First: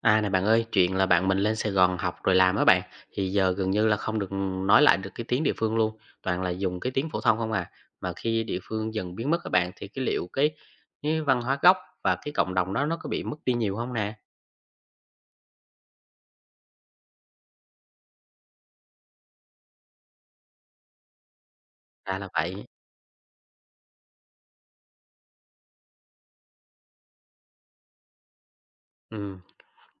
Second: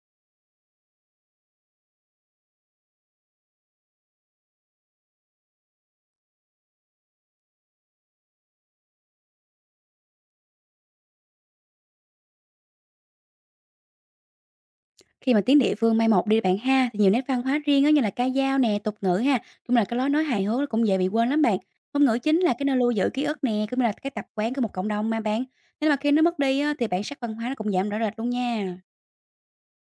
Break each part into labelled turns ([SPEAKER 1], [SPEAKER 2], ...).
[SPEAKER 1] À này bạn ơi, chuyện là bạn mình lên Sài Gòn học rồi làm á bạn, thì giờ gần như là không được nói lại được cái tiếng địa phương luôn, toàn là dùng cái tiếng phổ thông không à. Mà khi địa phương dần biến mất các bạn thì cái liệu cái văn hóa gốc và cái cộng đồng đó nó có bị mất đi nhiều không nè?
[SPEAKER 2] Khi mà tiếng địa phương mai một đi bạn ha, thì nhiều nét văn hóa riêng á, như là ca dao nè, tục ngữ ha, cũng là cái lối nói hài hước nó cũng dễ bị quên lắm bạn. Ngôn
[SPEAKER 1] À
[SPEAKER 2] ngữ
[SPEAKER 1] là
[SPEAKER 2] chính là
[SPEAKER 1] vậy.
[SPEAKER 2] cái nơi lưu giữ ký ức nè, cũng như là cái tập quán của một cộng đồng mà bạn. Nên mà khi nó mất đi á, thì bản sắc văn hóa nó cũng giảm rõ rệt luôn nha.
[SPEAKER 1] Ừ,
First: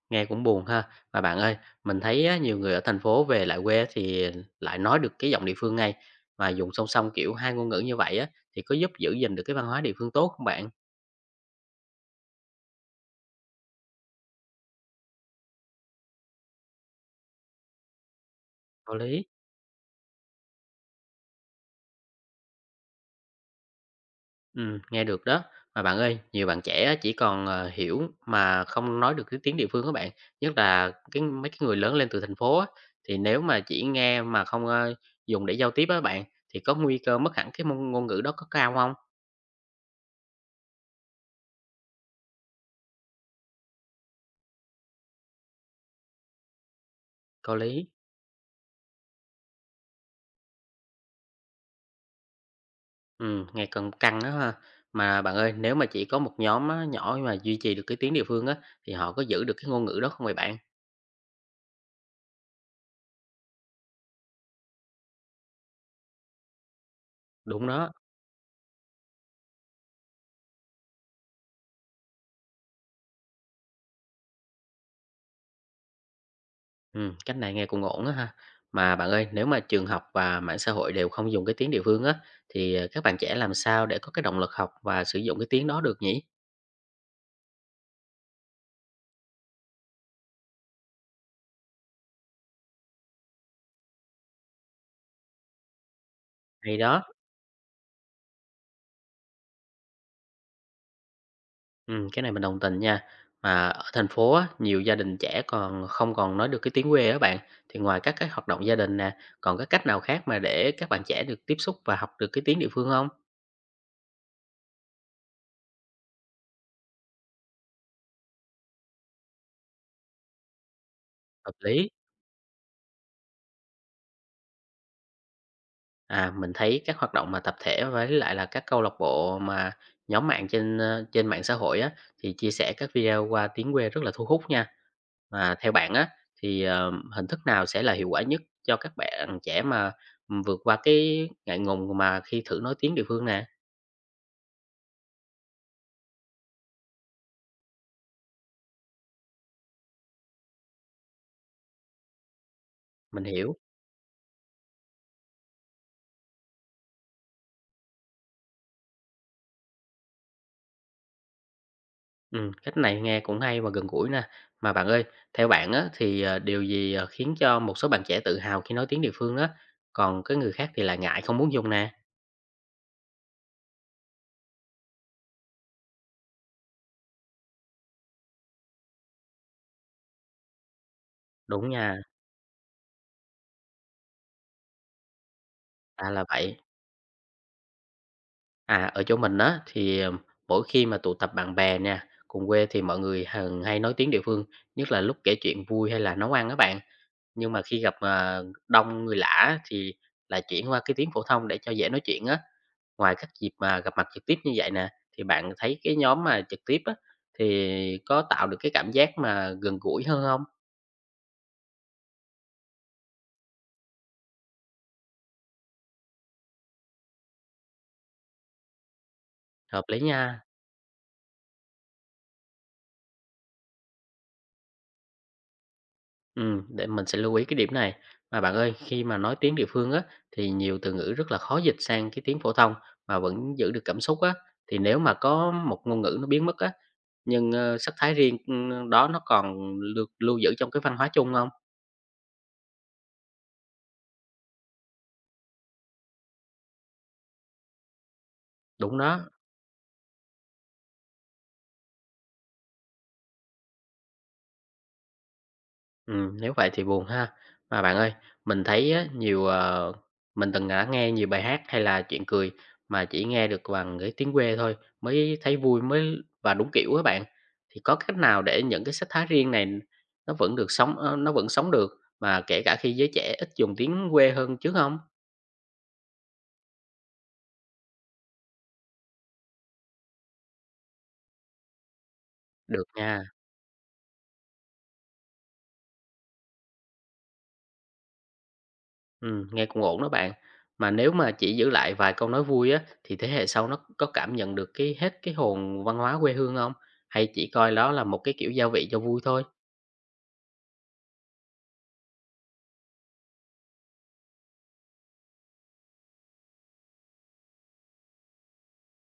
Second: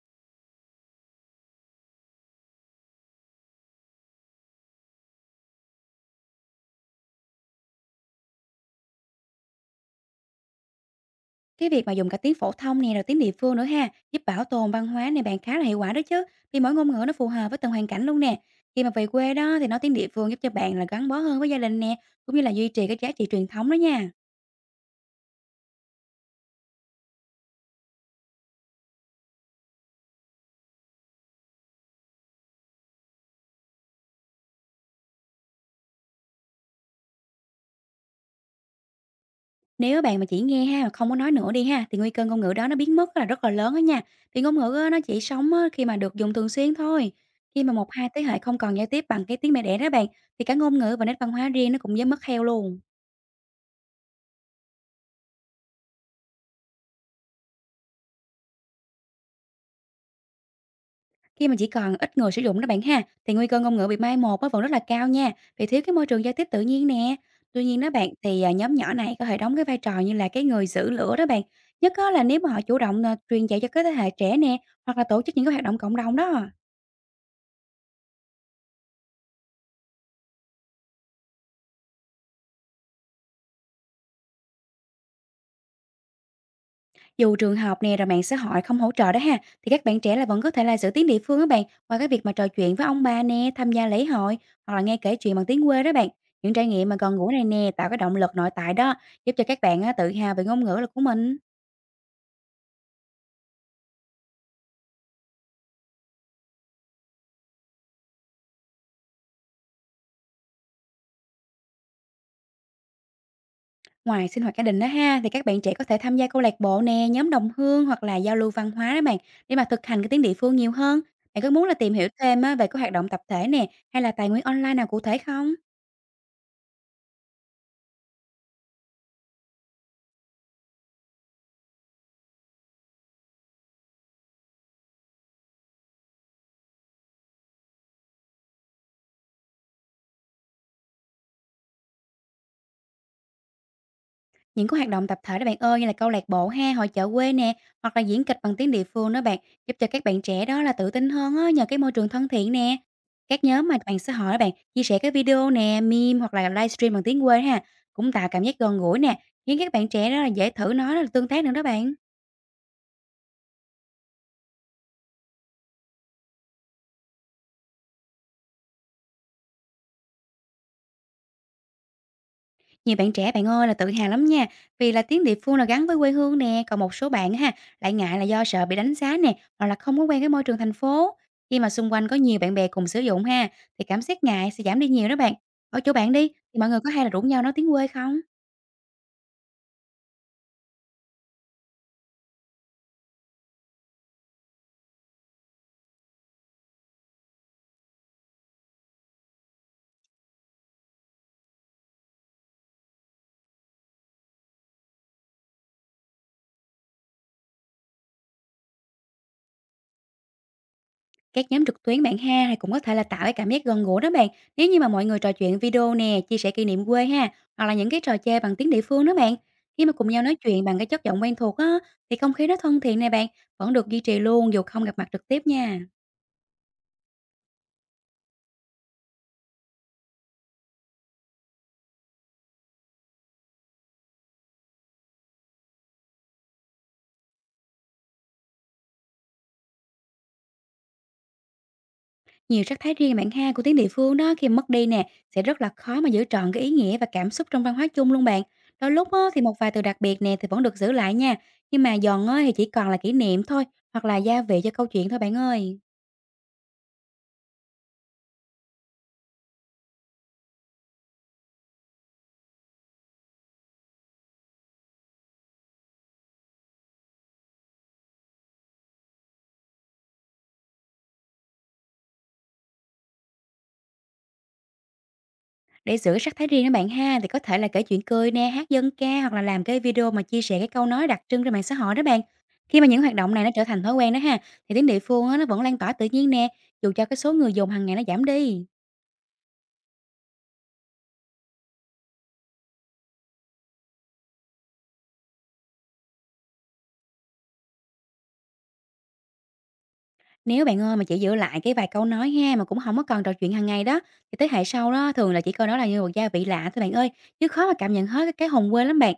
[SPEAKER 1] nghe cũng buồn ha. Mà bạn ơi, mình thấy á, nhiều người ở thành phố về lại quê thì lại nói được cái giọng địa phương ngay, mà dùng song song kiểu hai ngôn ngữ như vậy á thì có giúp giữ gìn được cái văn hóa địa phương tốt không bạn?
[SPEAKER 2] Cái việc mà dùng cả tiếng phổ thông nè rồi tiếng địa phương nữa ha, giúp bảo tồn văn hóa này bạn khá là hiệu quả đó chứ. Vì mỗi ngôn ngữ nó phù hợp với từng hoàn cảnh luôn nè. Khi mà
[SPEAKER 1] Có
[SPEAKER 2] về
[SPEAKER 1] lý.
[SPEAKER 2] quê đó thì nói tiếng địa phương giúp cho bạn là gắn bó hơn với gia đình nè, cũng như là duy trì cái giá trị truyền thống đó nha.
[SPEAKER 1] Nghe được đó. Mà bạn ơi, nhiều bạn trẻ á chỉ còn, hiểu mà không nói được cái tiếng địa phương các bạn, nhất là cái mấy cái người lớn lên từ thành phố á, thì nếu mà chỉ nghe mà không, dùng để giao tiếp á bạn, thì có nguy cơ mất hẳn cái môn ngôn ngữ đó có cao không?
[SPEAKER 2] Nếu bạn mà chỉ nghe ha, mà không có nói nữa đi ha, thì nguy cơ ngôn ngữ đó nó biến mất là rất là lớn đó nha. Vì ngôn ngữ á, nó chỉ sống á, khi mà được dùng thường xuyên thôi.
[SPEAKER 1] Có
[SPEAKER 2] Khi mà
[SPEAKER 1] lý.
[SPEAKER 2] một hai thế hệ không còn giao tiếp bằng cái tiếng mẹ đẻ đó bạn, thì cả ngôn ngữ và nét văn hóa riêng nó cũng dám mất theo luôn.
[SPEAKER 1] Nghe căng căng á ha. Mà bạn ơi, nếu mà chỉ có một nhóm á nhỏ mà duy trì được cái tiếng địa phương á, thì họ có giữ được cái ngôn ngữ đó không vậy bạn?
[SPEAKER 2] Khi mà chỉ còn ít người sử dụng đó bạn ha, thì nguy cơ ngôn ngữ bị mai một nó vẫn rất là cao nha, vì thiếu cái môi trường giao tiếp tự nhiên nè. Tuy
[SPEAKER 1] Đúng
[SPEAKER 2] nhiên đó
[SPEAKER 1] đó.
[SPEAKER 2] bạn, thì nhóm nhỏ này có thể đóng cái vai trò như là cái người giữ lửa đó bạn. Nhất á là nếu mà họ chủ động truyền dạy cho cái thế hệ trẻ nè, hoặc là tổ chức những cái hoạt động cộng đồng đó.
[SPEAKER 1] Cách này nghe cũng ổn á ha. Mà bạn ơi, nếu mà trường học và mạng xã hội đều không dùng cái tiếng địa phương á, thì các bạn trẻ làm sao để có cái động lực học và sử dụng cái tiếng đó được nhỉ?
[SPEAKER 2] Dù trường học nè rồi mạng xã hội không hỗ trợ đó ha, thì các bạn trẻ là vẫn có thể là giữ tiếng địa phương đó bạn qua cái việc mà trò chuyện với ông bà nè, tham gia lễ hội hoặc là nghe kể chuyện bằng tiếng quê đó bạn. Những trải
[SPEAKER 1] Hay
[SPEAKER 2] nghiệm mà
[SPEAKER 1] đó.
[SPEAKER 2] gần gũi này nè tạo cái động lực nội tại đó, giúp cho các bạn á, tự hào về ngôn ngữ là của mình.
[SPEAKER 1] Cái này mình đồng tình nha. Mà ở thành phố á, nhiều gia đình trẻ còn không còn nói được cái tiếng quê á bạn. Thì ngoài các cái hoạt động gia đình nè, còn cái cách nào khác mà để các bạn trẻ được tiếp xúc và học được cái tiếng địa phương không?
[SPEAKER 2] Ngoài sinh hoạt gia đình đó ha, thì các bạn trẻ có thể tham gia câu lạc bộ nè, nhóm đồng hương hoặc là giao lưu văn hóa đó bạn để mà thực hành cái tiếng địa phương nhiều hơn. Bạn có
[SPEAKER 1] Hợp
[SPEAKER 2] muốn là
[SPEAKER 1] lý.
[SPEAKER 2] tìm hiểu thêm á, về cái hoạt động tập thể nè hay là tài nguyên online nào cụ thể không?
[SPEAKER 1] À, mình thấy các hoạt động mà tập thể với lại là các câu lạc bộ mà nhóm mạng trên mạng xã hội á, thì chia sẻ các video qua tiếng quê rất là thu hút nha. Mà theo bạn á, thì, hình thức nào sẽ là hiệu quả nhất cho các bạn trẻ mà, vượt qua cái ngại ngùng mà khi thử nói tiếng địa phương nè?
[SPEAKER 2] Những cái hoạt động tập thể đó bạn ơi, như là câu lạc bộ ha, hội chợ quê nè, hoặc là diễn kịch bằng tiếng địa phương đó bạn, giúp cho các bạn trẻ đó là tự tin hơn á, nhờ cái môi trường thân thiện nè.
[SPEAKER 1] Mình
[SPEAKER 2] Các
[SPEAKER 1] hiểu.
[SPEAKER 2] nhóm mà bạn xã hội đó bạn chia sẻ cái video nè, meme hoặc là livestream bằng tiếng quê ha, cũng tạo cảm giác gần gũi nè, khiến các bạn trẻ đó là dễ thử nói là tương tác nữa đó bạn.
[SPEAKER 1] Ừm, cách này nghe cũng hay và gần gũi nè. Mà bạn ơi, theo bạn á, thì, điều gì, khiến cho một số bạn trẻ tự hào khi nói tiếng địa phương á, còn cái người khác thì lại ngại không muốn dùng nè?
[SPEAKER 2] Nhiều bạn trẻ bạn ơi là tự hào lắm nha, vì là tiếng địa phương là gắn với quê hương nè, còn một số bạn ha, lại ngại là do sợ bị đánh giá nè, hoặc là không có quen cái môi trường thành phố. Khi
[SPEAKER 1] Đúng
[SPEAKER 2] mà xung
[SPEAKER 1] nha,
[SPEAKER 2] quanh có nhiều bạn bè cùng sử dụng ha, thì cảm giác ngại sẽ giảm đi nhiều đó bạn. Ở chỗ
[SPEAKER 1] ra
[SPEAKER 2] bạn
[SPEAKER 1] là
[SPEAKER 2] đi,
[SPEAKER 1] vậy.
[SPEAKER 2] thì mọi người có hay là rủ nhau nói tiếng quê không?
[SPEAKER 1] À, ở chỗ mình á thì, mỗi khi mà tụ tập bạn bè nha cùng quê thì mọi người hằng hay nói tiếng địa phương, nhất là lúc kể chuyện vui hay là nấu ăn á bạn. Nhưng mà khi gặp, đông người lạ á thì lại chuyển qua cái tiếng phổ thông để cho dễ nói chuyện á. Ngoài các dịp mà gặp mặt trực tiếp như vậy nè, thì bạn thấy cái nhóm mà trực tiếp á, thì có tạo được cái cảm giác mà gần gũi hơn không?
[SPEAKER 2] Các nhóm trực tuyến bạn ha thì cũng có thể là tạo cái cảm giác gần gũi đó bạn. Nếu như mà mọi người trò chuyện video nè, chia sẻ kỷ niệm quê ha, hoặc là những cái trò chơi bằng tiếng địa phương đó bạn.
[SPEAKER 1] Hợp
[SPEAKER 2] Khi mà
[SPEAKER 1] lý
[SPEAKER 2] cùng nhau nói
[SPEAKER 1] nha.
[SPEAKER 2] chuyện bằng cái chất giọng quen thuộc á, thì không khí nó thân thiện này bạn, vẫn được duy trì luôn dù không gặp mặt trực tiếp nha.
[SPEAKER 1] Để mình sẽ lưu ý cái điểm này. Mà bạn ơi, khi mà nói tiếng địa phương á, thì nhiều từ ngữ rất là khó dịch sang cái tiếng phổ thông mà vẫn giữ được cảm xúc á. Thì nếu mà có một ngôn ngữ nó biến mất á, nhưng sắc thái riêng đó nó còn được lưu giữ trong cái văn hóa chung không?
[SPEAKER 2] Nhiều sắc thái riêng bạn ha của tiếng địa phương đó khi mất đi nè, sẽ rất là khó mà giữ trọn cái ý nghĩa và cảm xúc trong văn hóa chung luôn bạn. Đôi
[SPEAKER 1] Đúng
[SPEAKER 2] lúc
[SPEAKER 1] đó.
[SPEAKER 2] á, thì một vài từ đặc biệt nè thì vẫn được giữ lại nha, nhưng mà giòn á, thì chỉ còn là kỷ niệm thôi, hoặc là gia vị cho câu chuyện thôi bạn ơi.
[SPEAKER 1] Nếu vậy thì buồn ha. Mà bạn ơi, mình thấy á, mình từng đã nghe nhiều bài hát hay là chuyện cười mà chỉ nghe được bằng cái tiếng quê thôi mới thấy vui mới và đúng kiểu á bạn. Thì có cách nào để những cái sắc thái riêng này nó vẫn sống được mà kể cả khi giới trẻ ít dùng tiếng quê hơn chứ không?
[SPEAKER 2] Để giữ sắc thái riêng đó bạn ha, thì có thể là kể chuyện cười nè, hát dân ca hoặc là làm cái video mà chia sẻ cái câu nói đặc trưng trên mạng xã hội đó bạn. Khi mà
[SPEAKER 1] Được
[SPEAKER 2] những hoạt
[SPEAKER 1] nha.
[SPEAKER 2] động này nó trở thành thói quen đó ha, thì tiếng địa phương á, nó vẫn lan tỏa tự nhiên nè, dù cho cái số người dùng hàng ngày nó giảm đi.
[SPEAKER 1] Nghe cũng ổn đó bạn. Mà nếu mà chỉ giữ lại vài câu nói vui á, thì thế hệ sau nó có cảm nhận được cái hết cái hồn văn hóa quê hương không? Hay chỉ coi đó là một cái kiểu gia vị cho vui thôi?
[SPEAKER 2] Nếu bạn ơi mà chỉ giữ lại cái vài câu nói ha mà cũng không có còn trò chuyện hàng ngày đó thì thế hệ sau đó thường là chỉ coi nó là như một gia vị lạ thôi bạn ơi, chứ khó mà cảm nhận hết cái hồn quê lắm bạn.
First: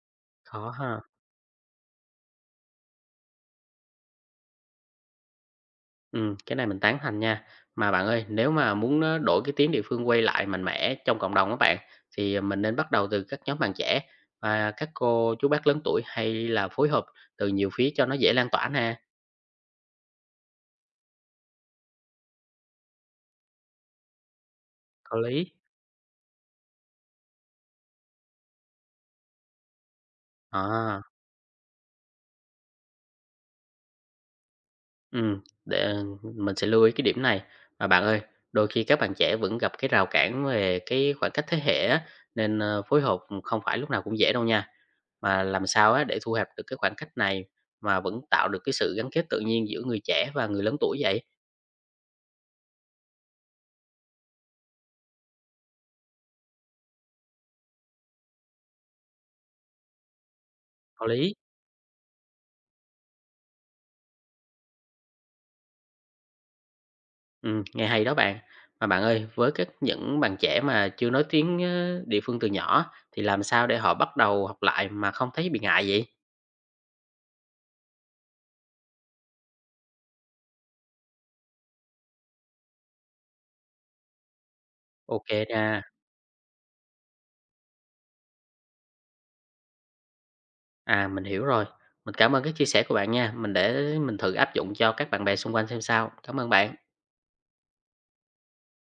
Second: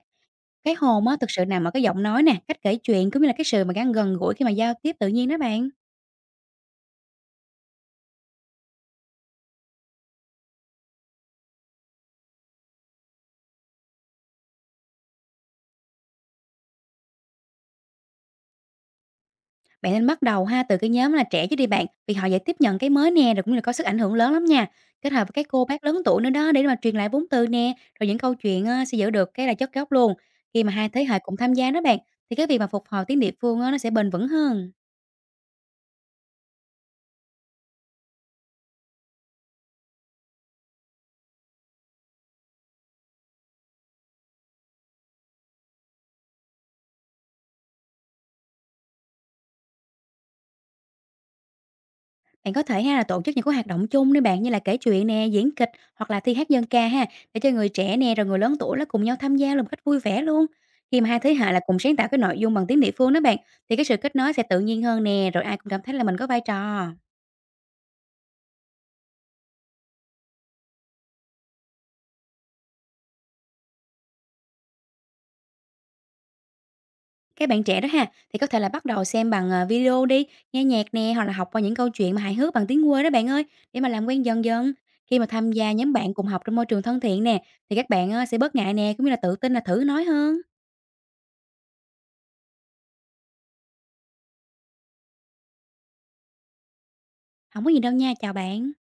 [SPEAKER 1] Khó
[SPEAKER 2] Cái
[SPEAKER 1] ha.
[SPEAKER 2] hồn á thực sự nằm ở cái giọng nói nè, cách kể chuyện cũng như là cái sự mà gắn gần gũi khi mà giao tiếp tự nhiên đó bạn.
[SPEAKER 1] Ừ, cái này mình tán thành nha. Mà bạn ơi, nếu mà muốn á, đổi cái tiếng địa phương quay lại mạnh mẽ trong cộng đồng á bạn, thì mình nên bắt đầu từ các nhóm bạn trẻ và các cô chú bác lớn tuổi hay là phối hợp từ nhiều phía cho nó dễ lan tỏa nè?
[SPEAKER 2] Bạn nên bắt đầu ha từ cái nhóm là trẻ chứ đi bạn, vì họ dễ tiếp nhận cái mới nè, rồi cũng như là có sức ảnh hưởng lớn lắm nha. Kết
[SPEAKER 1] Có
[SPEAKER 2] hợp với
[SPEAKER 1] lý.
[SPEAKER 2] các cô bác lớn tuổi nữa đó để mà truyền lại vốn từ nè, rồi những câu chuyện sẽ giữ được cái là chất gốc luôn. Khi mà hai
[SPEAKER 1] À.
[SPEAKER 2] thế hệ cùng tham gia đó bạn, thì cái việc mà phục hồi tiếng địa phương á, nó sẽ bền vững hơn.
[SPEAKER 1] Để mình sẽ lưu ý cái điểm này. Mà bạn ơi, đôi khi các bạn trẻ vẫn gặp cái rào cản về cái khoảng cách thế hệ á, nên, phối hợp không phải lúc nào cũng dễ đâu nha. Mà làm sao á để thu hẹp được cái khoảng cách này mà vẫn tạo được cái sự gắn kết tự nhiên giữa người trẻ và người lớn tuổi vậy?
[SPEAKER 2] Bạn có thể ha là tổ chức những cái hoạt động chung đi bạn như là kể chuyện nè, diễn kịch hoặc là thi hát dân ca ha để cho người trẻ nè rồi người lớn tuổi nó cùng nhau tham gia là một cách vui vẻ luôn. Khi
[SPEAKER 1] Có
[SPEAKER 2] mà hai
[SPEAKER 1] lý.
[SPEAKER 2] thế hệ là cùng sáng tạo cái nội dung bằng tiếng địa phương đó bạn thì cái sự kết nối sẽ tự nhiên hơn nè rồi ai cũng cảm thấy là mình có vai trò.
[SPEAKER 1] Nghe hay đó bạn. Mà bạn ơi, với các những bạn trẻ mà chưa nói tiếng, địa phương từ nhỏ thì làm sao để họ bắt đầu học lại mà không thấy bị ngại vậy?
[SPEAKER 2] Các bạn trẻ đó ha, thì có thể là bắt đầu xem bằng, video đi, nghe nhạc nè, hoặc là học qua những câu chuyện mà hài hước bằng tiếng quê đó bạn ơi, để mà làm quen dần dần. Khi mà
[SPEAKER 1] Ok
[SPEAKER 2] tham gia
[SPEAKER 1] nha.
[SPEAKER 2] nhóm bạn cùng học trong môi trường thân thiện nè, thì các bạn á sẽ bớt ngại nè, cũng như là tự tin là thử nói hơn.
[SPEAKER 1] À, mình hiểu rồi. Mình cảm ơn cái chia sẻ của bạn nha. Mình để mình thử áp dụng cho các bạn bè xung quanh xem sao. Cảm ơn bạn.
[SPEAKER 2] Không có gì đâu nha, chào bạn.